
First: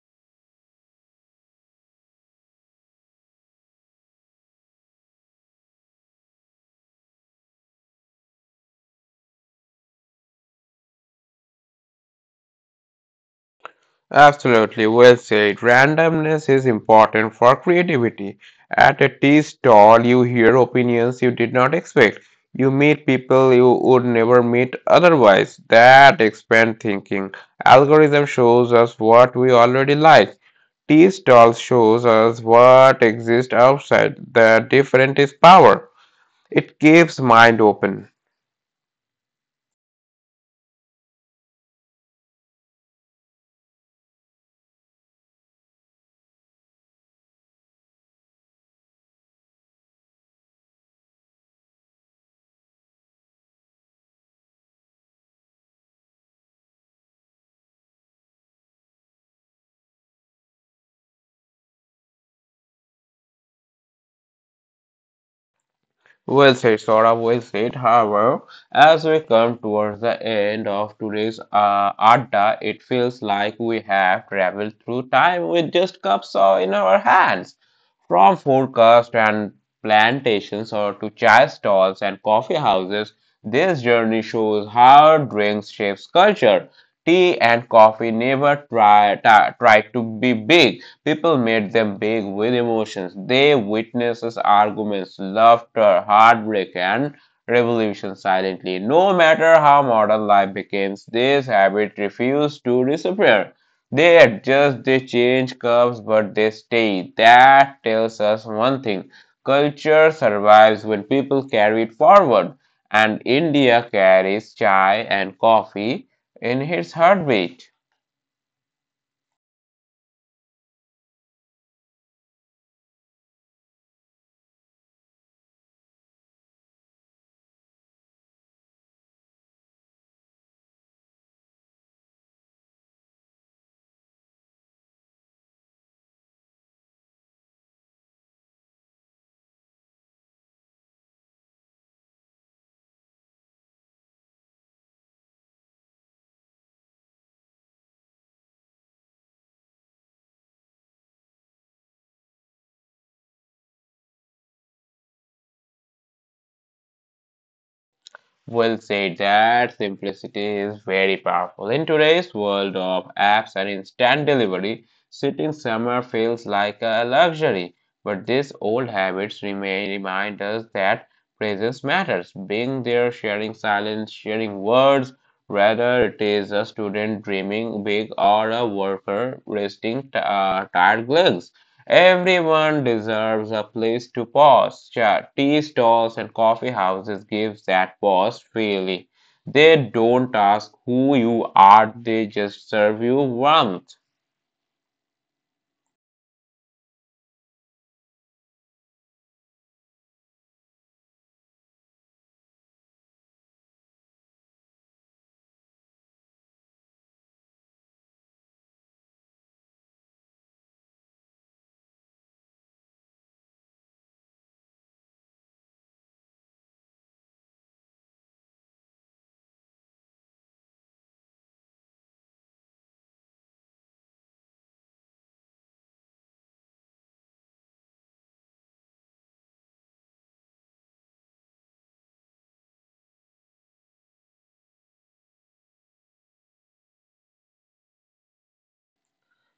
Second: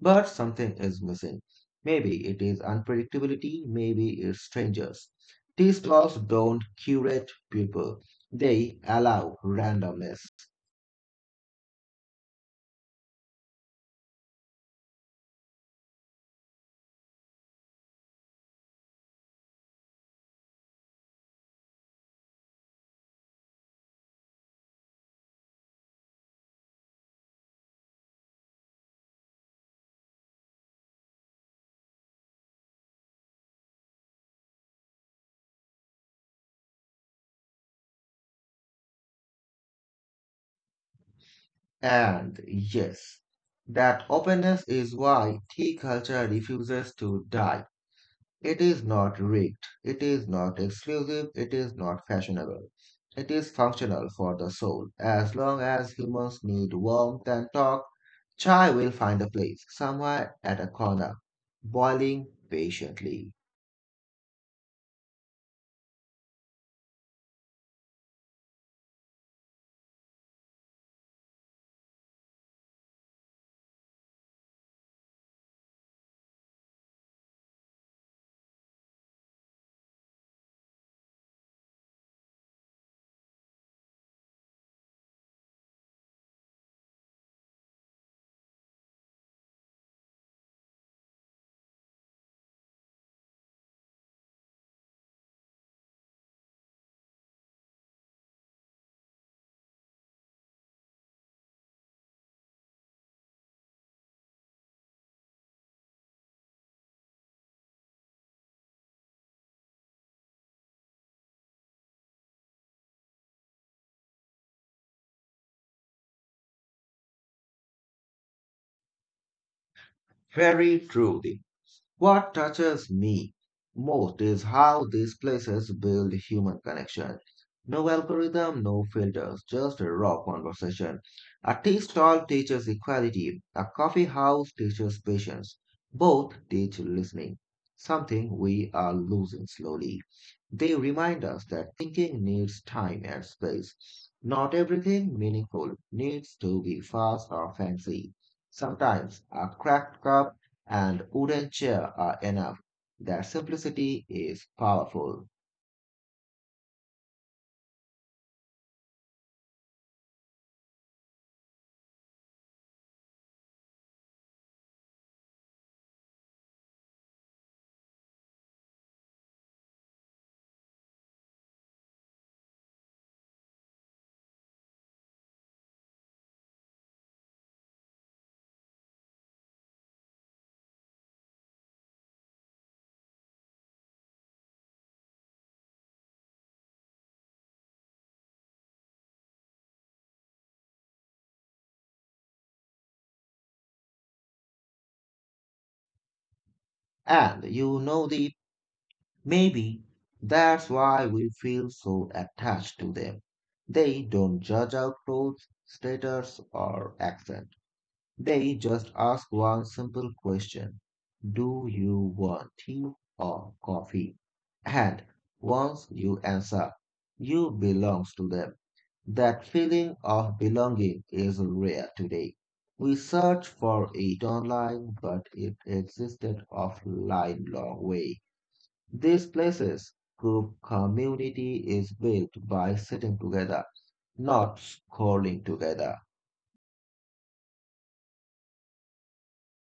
B: But something is missing. Maybe it is unpredictability, maybe it's strangers. These laws don't curate people. They allow randomness.
A: Absolutely, well said. Randomness is important for creativity. At a tea stall, you hear opinions you did not expect. You meet people you would never meet otherwise. That expands thinking. Algorithm shows us what we already like. Tea stall shows us what exists outside. The different is power. It keeps mind open.
B: And yes, that openness is why tea culture refuses to die. It is not rigged, it is not exclusive, it is not fashionable. It is functional for the soul. As long as humans need warmth and talk, chai will find a place, somewhere at a corner, boiling patiently.
A: Well said, Saurabh. Well said. However, as we come towards the end of today's Adda, it feels like we have traveled through time with just cups in our hands. From forecasts and plantations or to chai stalls and coffee houses, this journey shows how drinks shapes culture. Tea and coffee never try to be big. People made them big with emotions. They witnessed arguments, laughter, heartbreak, and revolution silently. No matter how modern life became, this habit refused to disappear. They adjust, they change curves, but they stay. That tells us one thing culture survives when people carry it forward. And India carries chai and coffee in its heartbeat.
B: Very truly. What touches me most is how these places build human connection. No algorithm, no filters, just a raw conversation. A tea stall teaches equality, a coffee house teaches patience. Both teach listening, something we are losing slowly. They remind us that thinking needs time and space. Not everything meaningful needs to be fast or fancy. Sometimes a cracked cup and wooden chair are enough. That simplicity is powerful.
A: Will say that simplicity is very powerful. In today's world of apps and instant delivery, sitting somewhere feels like a luxury. But these old habits remain remind us that presence matters. Being there, sharing silence, sharing words, whether it is a student dreaming big or a worker resting tired legs. Everyone deserves a place to pause. Tea stalls and coffee houses give that pause freely. They don't ask who you are, they just serve you warmth.
B: And you know the maybe that's why we feel so attached to them. They don't judge our clothes, status, or accent. They just ask one simple question. Do you want tea or coffee? And once you answer, you belongs to them. That feeling of belonging is rare today. We search for it online, but it existed offline long way. These places, group community is built by sitting together, not scrolling together.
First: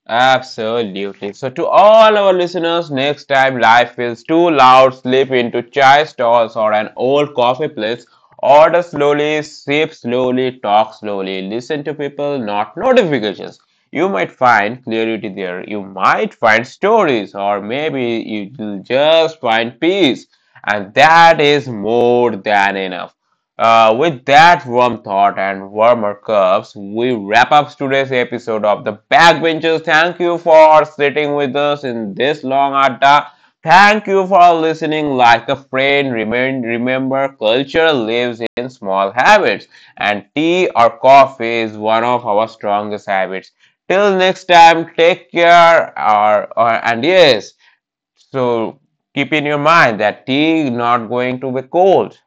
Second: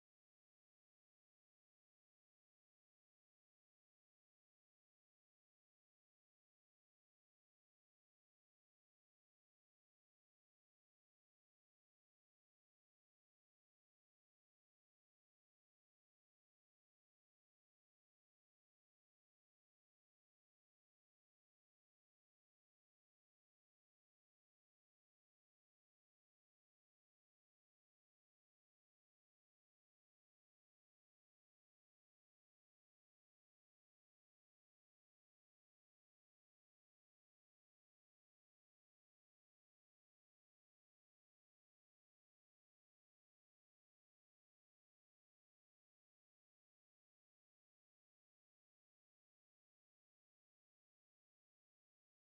A: Absolutely. So, to all our listeners, next time life feels too loud, slip into chai stalls or an old coffee place. Order slowly, sip slowly, talk slowly, listen to people, not notifications. You might find clarity there. You might find stories, or maybe you will just find peace. And that is more than enough. With that warm thought and warmer cups, we wrap up today's episode of The Backbenchers. Thank you for sitting with us in this long adda. Thank you for listening like a friend. Remember, culture lives in small habits, and tea or coffee is one of our strongest habits. Till next time, take care. Or and yes, so keep in your mind that tea is not going to be cold.